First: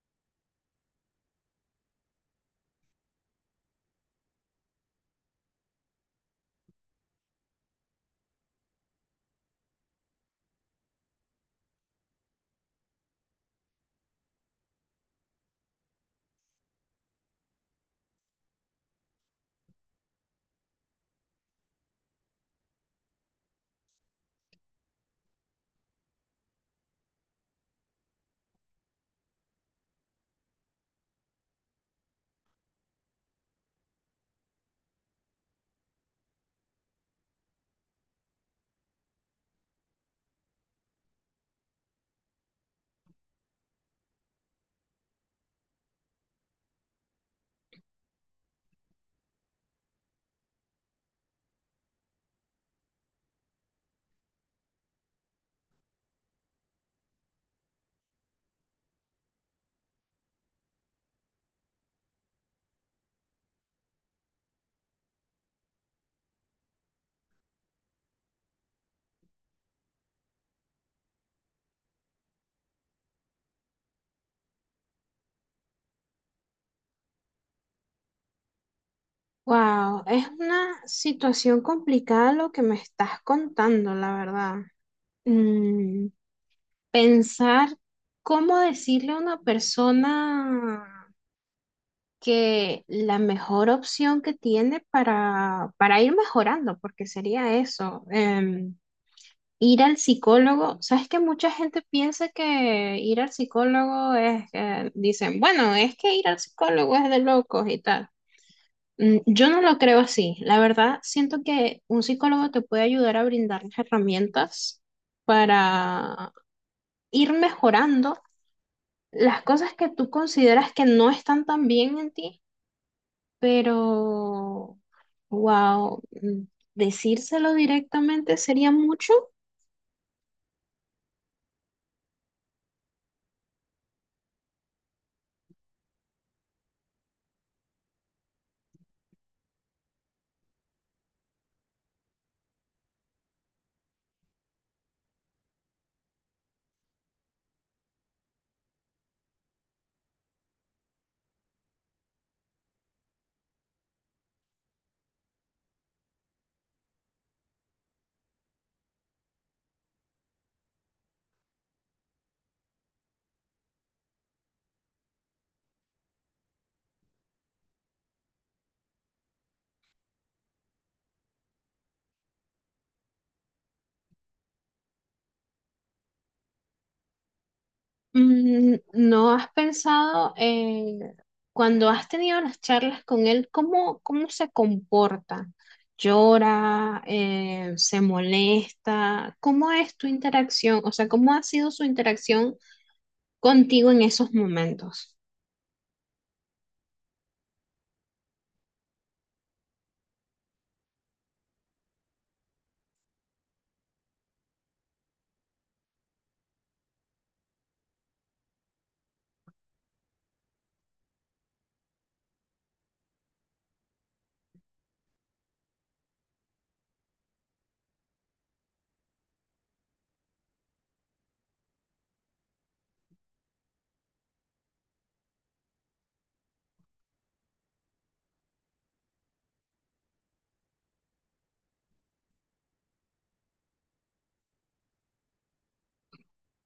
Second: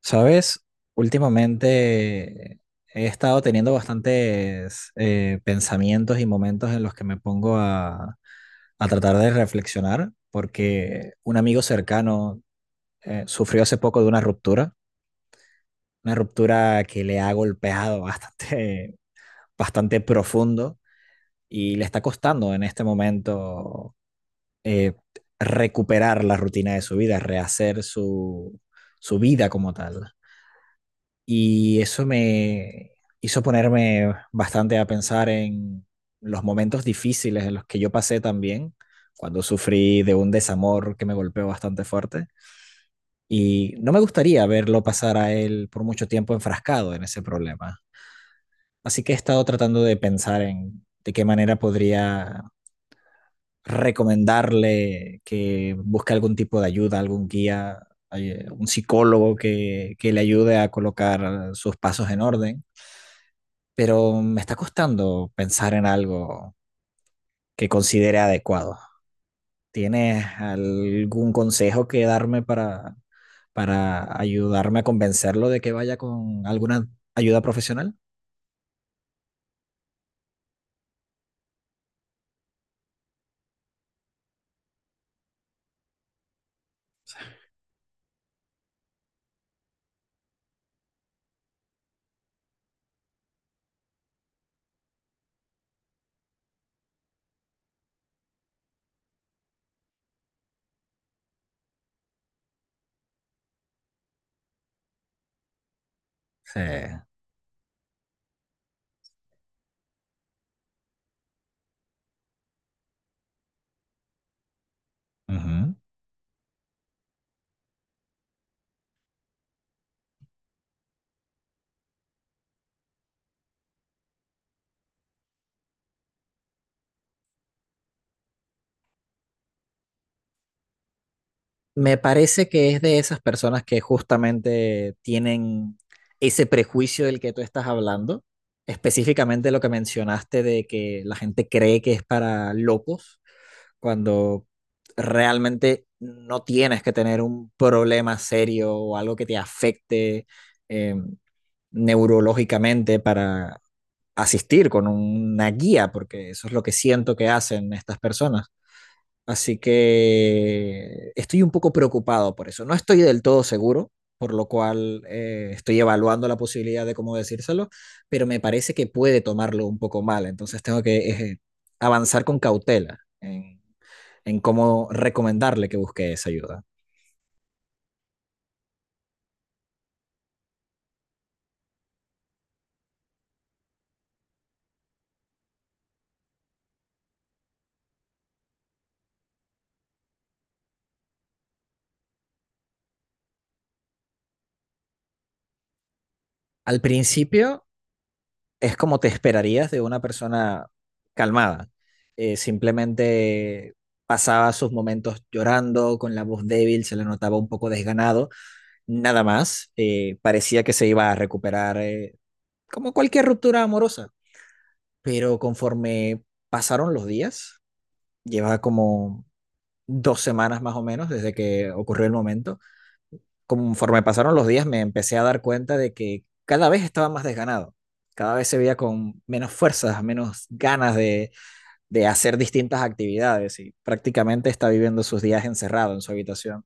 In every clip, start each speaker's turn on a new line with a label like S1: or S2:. S1: Sabes, últimamente he estado teniendo bastantes pensamientos y momentos en los que me pongo a tratar de reflexionar, porque un amigo cercano sufrió hace poco de una ruptura que le ha golpeado bastante, bastante profundo y le está costando en este momento eh, recuperar la rutina de su vida, rehacer su vida como tal. Y eso me hizo ponerme bastante a pensar en los momentos difíciles en los que yo pasé también, cuando sufrí de un desamor que me golpeó bastante fuerte. Y no me gustaría verlo pasar a él por mucho tiempo enfrascado en ese problema. Así que he estado tratando de pensar en de qué manera podría recomendarle que busque algún tipo de ayuda, algún guía, un psicólogo que le ayude a colocar sus pasos en orden, pero me está costando pensar en algo que considere adecuado. ¿Tienes algún consejo que darme para ayudarme a convencerlo de que vaya con alguna ayuda profesional?
S2: Wow, es una situación complicada lo que me estás contando, la verdad. Mm, pensar cómo decirle a una persona que la mejor opción que tiene para ir mejorando, porque sería eso, ir al psicólogo. Sabes que mucha gente piensa que ir al psicólogo es, dicen, bueno, es que ir al
S1: Sí.
S2: psicólogo es de locos y tal. Mm. Yo no lo creo así. La verdad, siento que un psicólogo te puede ayudar a brindar las herramientas
S1: Ujú.
S2: para ir mejorando las cosas que tú consideras que no están tan bien en ti, pero, wow, decírselo directamente sería mucho.
S1: Me parece que es de esas personas que justamente tienen ese prejuicio del que tú estás hablando, específicamente lo que mencionaste de que la gente cree que es para locos, cuando realmente no tienes que tener un problema serio o algo que te afecte eh, neurológicamente para asistir con una guía, porque eso es lo que siento que hacen estas personas. Así que estoy un poco preocupado por eso. No estoy del todo seguro, por lo cual estoy evaluando la posibilidad de cómo decírselo, pero me parece que puede tomarlo un poco mal. Entonces tengo que avanzar con cautela en cómo recomendarle que busque esa ayuda.
S2: ¿No has pensado cuando has tenido las charlas con él, cómo se comporta? ¿Llora? ¿Se molesta? ¿Cómo es tu interacción? O sea, ¿cómo ha sido su interacción contigo en esos momentos?
S1: Al principio es como te esperarías de una persona calmada. Simplemente pasaba sus momentos llorando, con la voz débil, se le notaba un poco desganado nada más. Parecía que se iba a recuperar, como cualquier ruptura amorosa, pero conforme pasaron los días, lleva como 2 semanas más o menos desde que ocurrió el momento, conforme pasaron los días me empecé a dar cuenta de que cada vez estaba más desganado, cada vez se veía con menos fuerzas, menos ganas de hacer distintas actividades y prácticamente está viviendo sus días encerrado en su habitación.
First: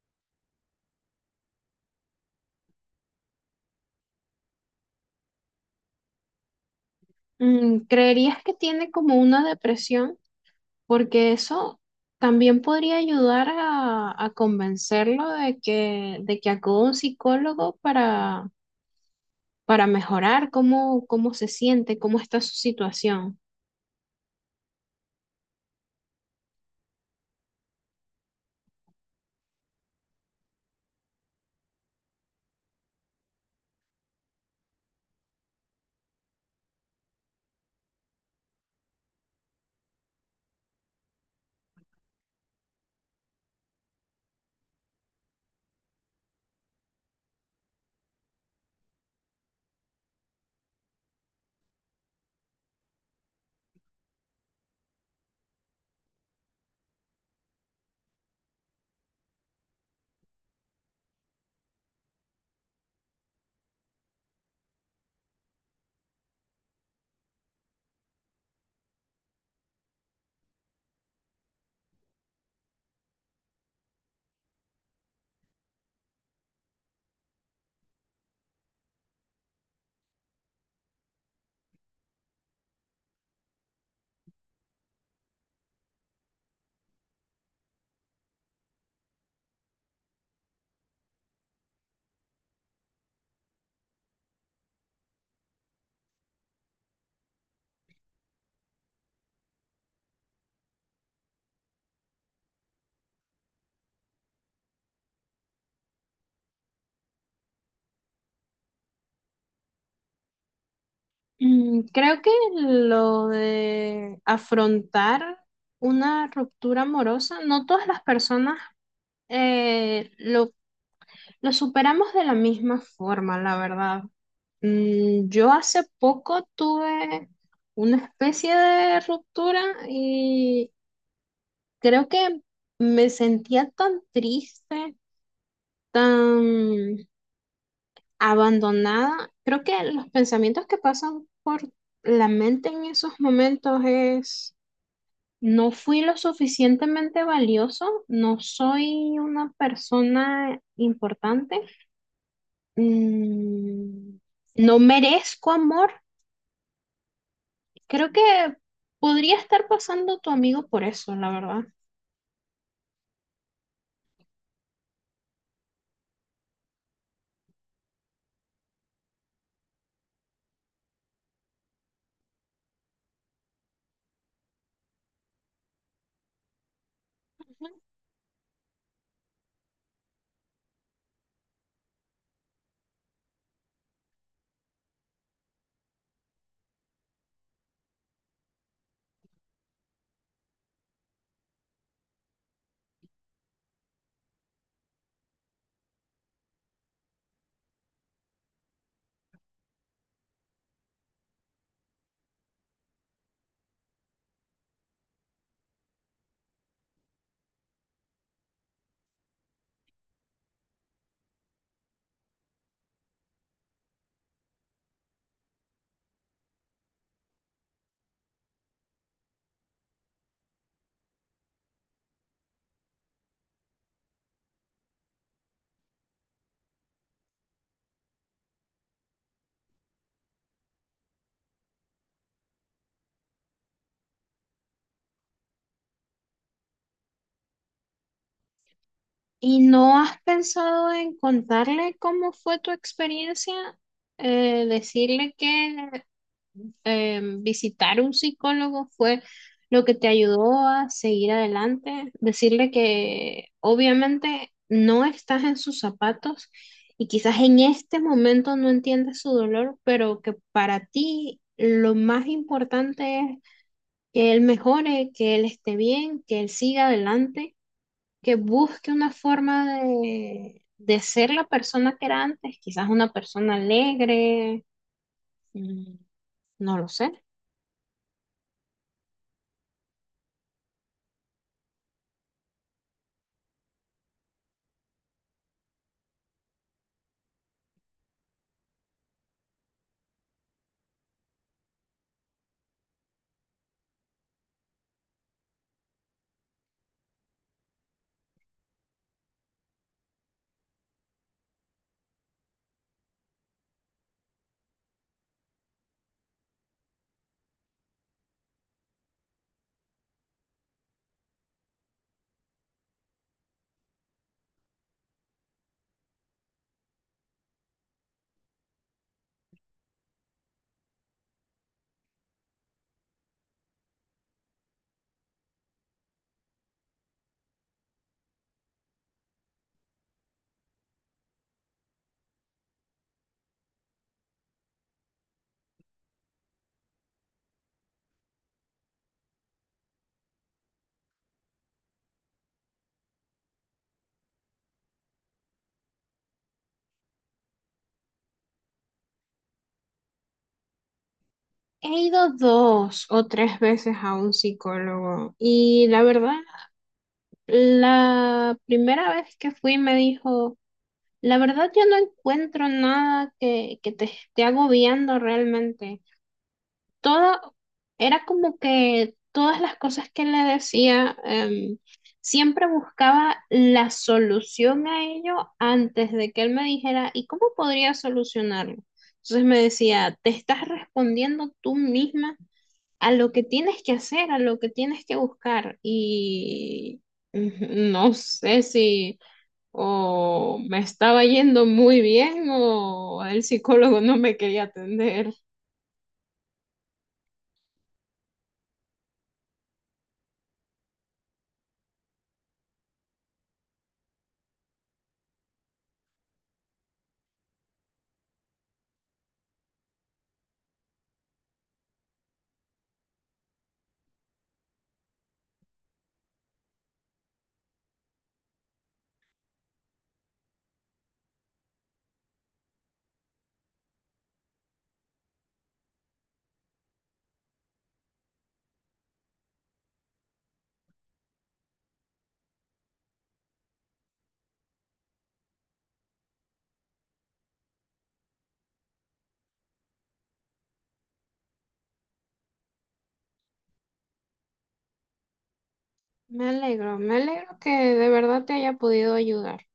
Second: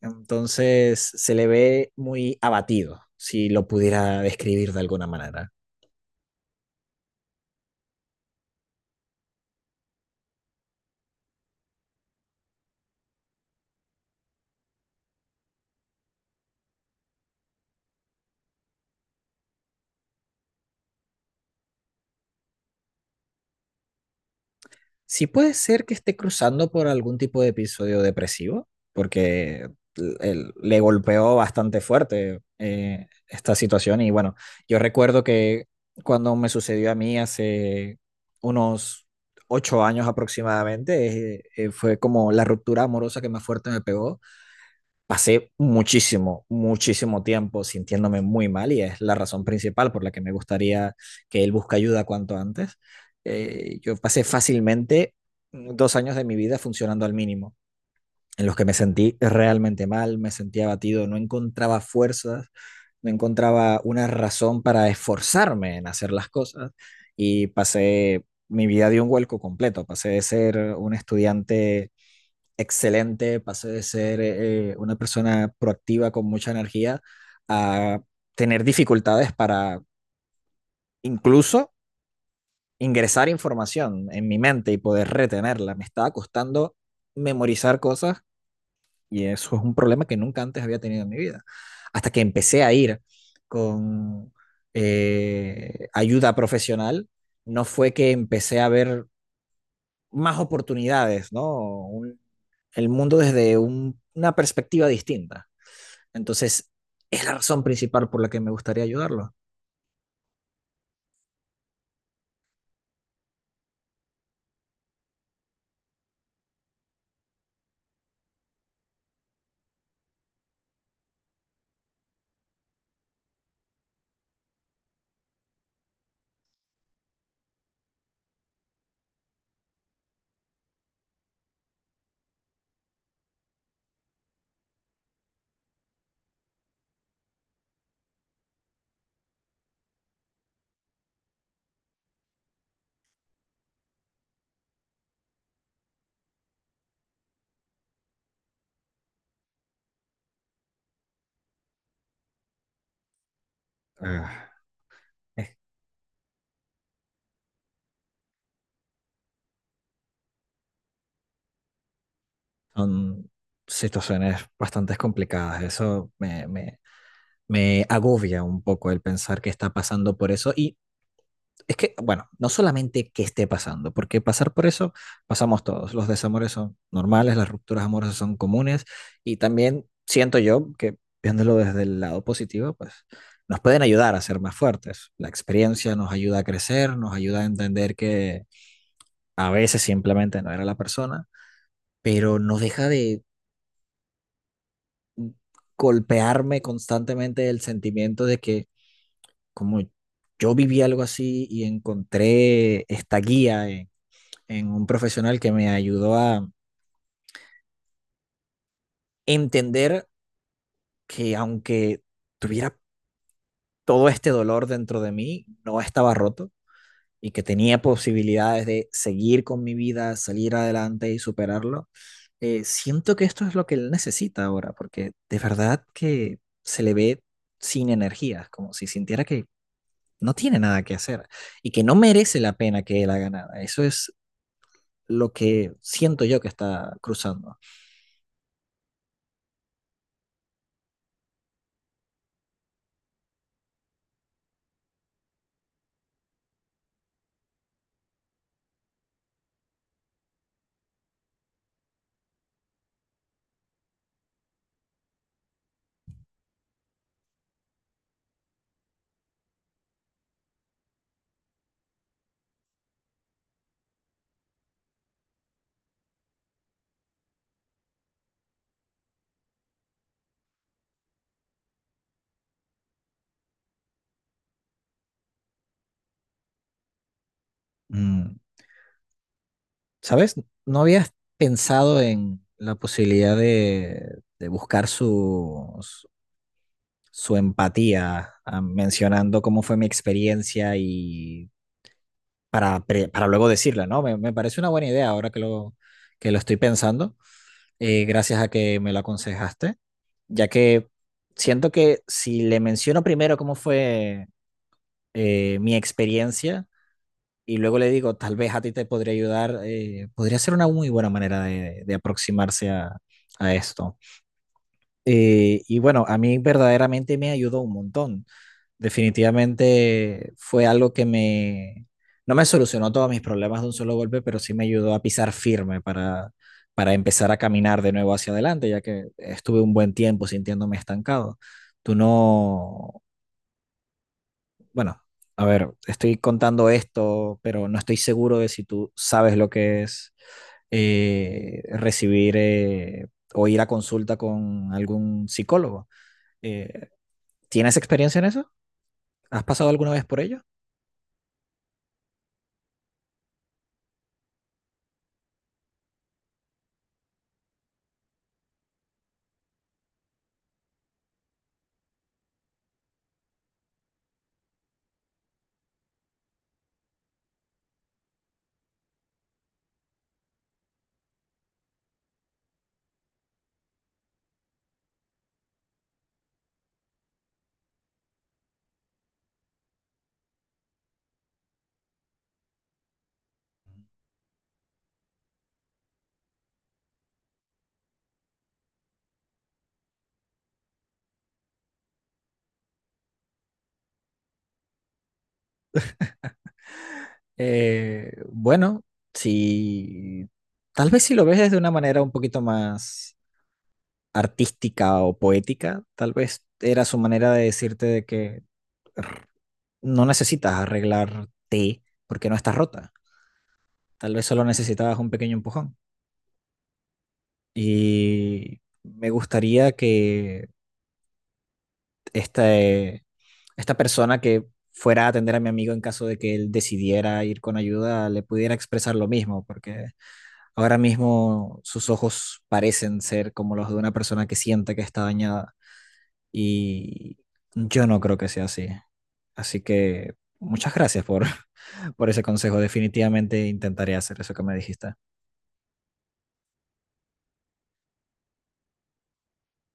S1: Entonces se le ve muy abatido, si lo pudiera describir de alguna manera.
S2: Mm. ¿Creerías que tiene como una depresión? Porque eso también podría ayudar a convencerlo de que acuda a un psicólogo para mejorar cómo se siente, cómo está su situación.
S1: Sí, puede ser que esté cruzando por algún tipo de episodio depresivo, porque le golpeó bastante fuerte, esta situación y bueno, yo recuerdo que cuando me sucedió a mí hace unos 8 años aproximadamente, fue como la ruptura amorosa que más fuerte me pegó. Pasé muchísimo, muchísimo tiempo sintiéndome muy mal y es la razón principal por la que me gustaría que él busque ayuda cuanto antes. Yo pasé fácilmente 2 años de mi vida funcionando al mínimo, en los que me sentí realmente mal, me sentía abatido, no encontraba fuerzas, no encontraba una razón para esforzarme en hacer las cosas y pasé mi vida de un vuelco completo, pasé de ser un estudiante excelente, pasé de ser una persona proactiva con mucha energía a tener dificultades para incluso ingresar información en mi mente y poder retenerla. Me estaba costando memorizar cosas y eso es un problema que nunca antes había tenido en mi vida. Hasta que empecé a ir con ayuda profesional, no fue que empecé a ver más oportunidades, ¿no? Un- el mundo desde una perspectiva distinta. Entonces, es la razón principal por la que me gustaría ayudarlo.
S2: Mm. Creo que lo de afrontar una ruptura amorosa, no todas las personas eh, lo, lo superamos de la misma forma, la verdad. Mm. Yo hace poco tuve una especie de ruptura y creo que me sentía tan triste, tan abandonada. Creo que los pensamientos que pasan por la mente en esos momentos es, no fui lo suficientemente valioso, no soy una persona importante, mm,
S1: Ah,
S2: no merezco
S1: eh,
S2: amor. Creo que podría estar pasando tu amigo por eso, la verdad.
S1: son situaciones bastante complicadas. Eso me agobia un poco el pensar que está pasando por eso. Y es que, bueno, no solamente que esté pasando, porque pasar por eso pasamos todos. Los desamores son normales, las rupturas amorosas son comunes y también siento yo que viéndolo desde el lado positivo, pues nos pueden ayudar a ser más fuertes. La experiencia nos ayuda a crecer, nos ayuda a entender que a veces simplemente no era la persona, pero no deja de golpearme constantemente el sentimiento de que, como yo viví algo así y encontré esta guía en un profesional que me ayudó a entender que, aunque tuviera todo este dolor dentro de mí, no estaba roto y que tenía posibilidades de seguir con mi vida, salir adelante y superarlo, siento que esto es lo que él necesita ahora, porque de verdad que se le ve sin energías, como si sintiera que no tiene nada que hacer y que no merece la pena que él haga nada. Eso es lo que siento yo que está cruzando.
S2: ¿Y no has pensado en contarle cómo fue tu experiencia? Decirle que visitar un psicólogo fue lo que te ayudó a seguir adelante, decirle que obviamente no estás en sus zapatos y quizás en este momento no entiendes su dolor, pero que para ti lo más importante es que él mejore, que él esté bien, que él siga adelante, que busque una forma de ser la persona que era antes, quizás una persona alegre, mm, no lo sé.
S1: Mm. ¿Sabes? No habías pensado en la posibilidad de buscar su empatía, ah, mencionando cómo fue mi experiencia y para luego decirla, ¿no? Me parece una buena idea ahora que que lo estoy pensando, gracias a que me lo aconsejaste, ya que siento que si le menciono primero cómo fue mi experiencia y luego le digo, tal vez a ti te podría ayudar, podría ser una muy buena manera de aproximarse a esto. Y bueno, a mí verdaderamente me ayudó un montón. Definitivamente fue algo que no me solucionó todos mis problemas de un solo golpe, pero sí me ayudó a pisar firme para empezar a caminar de nuevo hacia adelante, ya que estuve un buen tiempo sintiéndome estancado. Tú no, Bueno, a ver, estoy contando esto, pero no estoy seguro de si tú sabes lo que es recibir, o ir a consulta con algún psicólogo. Eh, ¿Tienes experiencia en eso? ¿Has pasado alguna vez por ello?
S2: He ido dos o tres veces a un psicólogo y la verdad, la primera vez que fui me dijo, la verdad yo no encuentro nada que te esté agobiando realmente. Todo era como que todas las cosas que le decía, siempre buscaba la solución a ello antes de que él me dijera, ¿y cómo podría solucionarlo? Entonces me decía, ¿te estás respondiendo tú misma a lo que tienes que hacer, a lo que tienes que buscar? Y no sé si o me estaba yendo muy bien o el psicólogo no me quería atender.
S1: Bueno, si tal vez si lo ves desde una manera un poquito más artística o poética, tal vez era su manera de decirte de que no necesitas arreglarte porque no estás rota. Tal vez solo necesitabas un pequeño empujón. Y me gustaría que este, esta persona que fuera a atender a mi amigo, en caso de que él decidiera ir con ayuda, le pudiera expresar lo mismo, porque ahora mismo sus ojos parecen ser como los de una persona que siente que está dañada y yo no creo que sea así. Así que muchas gracias por ese consejo. Definitivamente intentaré hacer eso que me dijiste.
S2: Me alegro que de verdad te haya podido ayudar.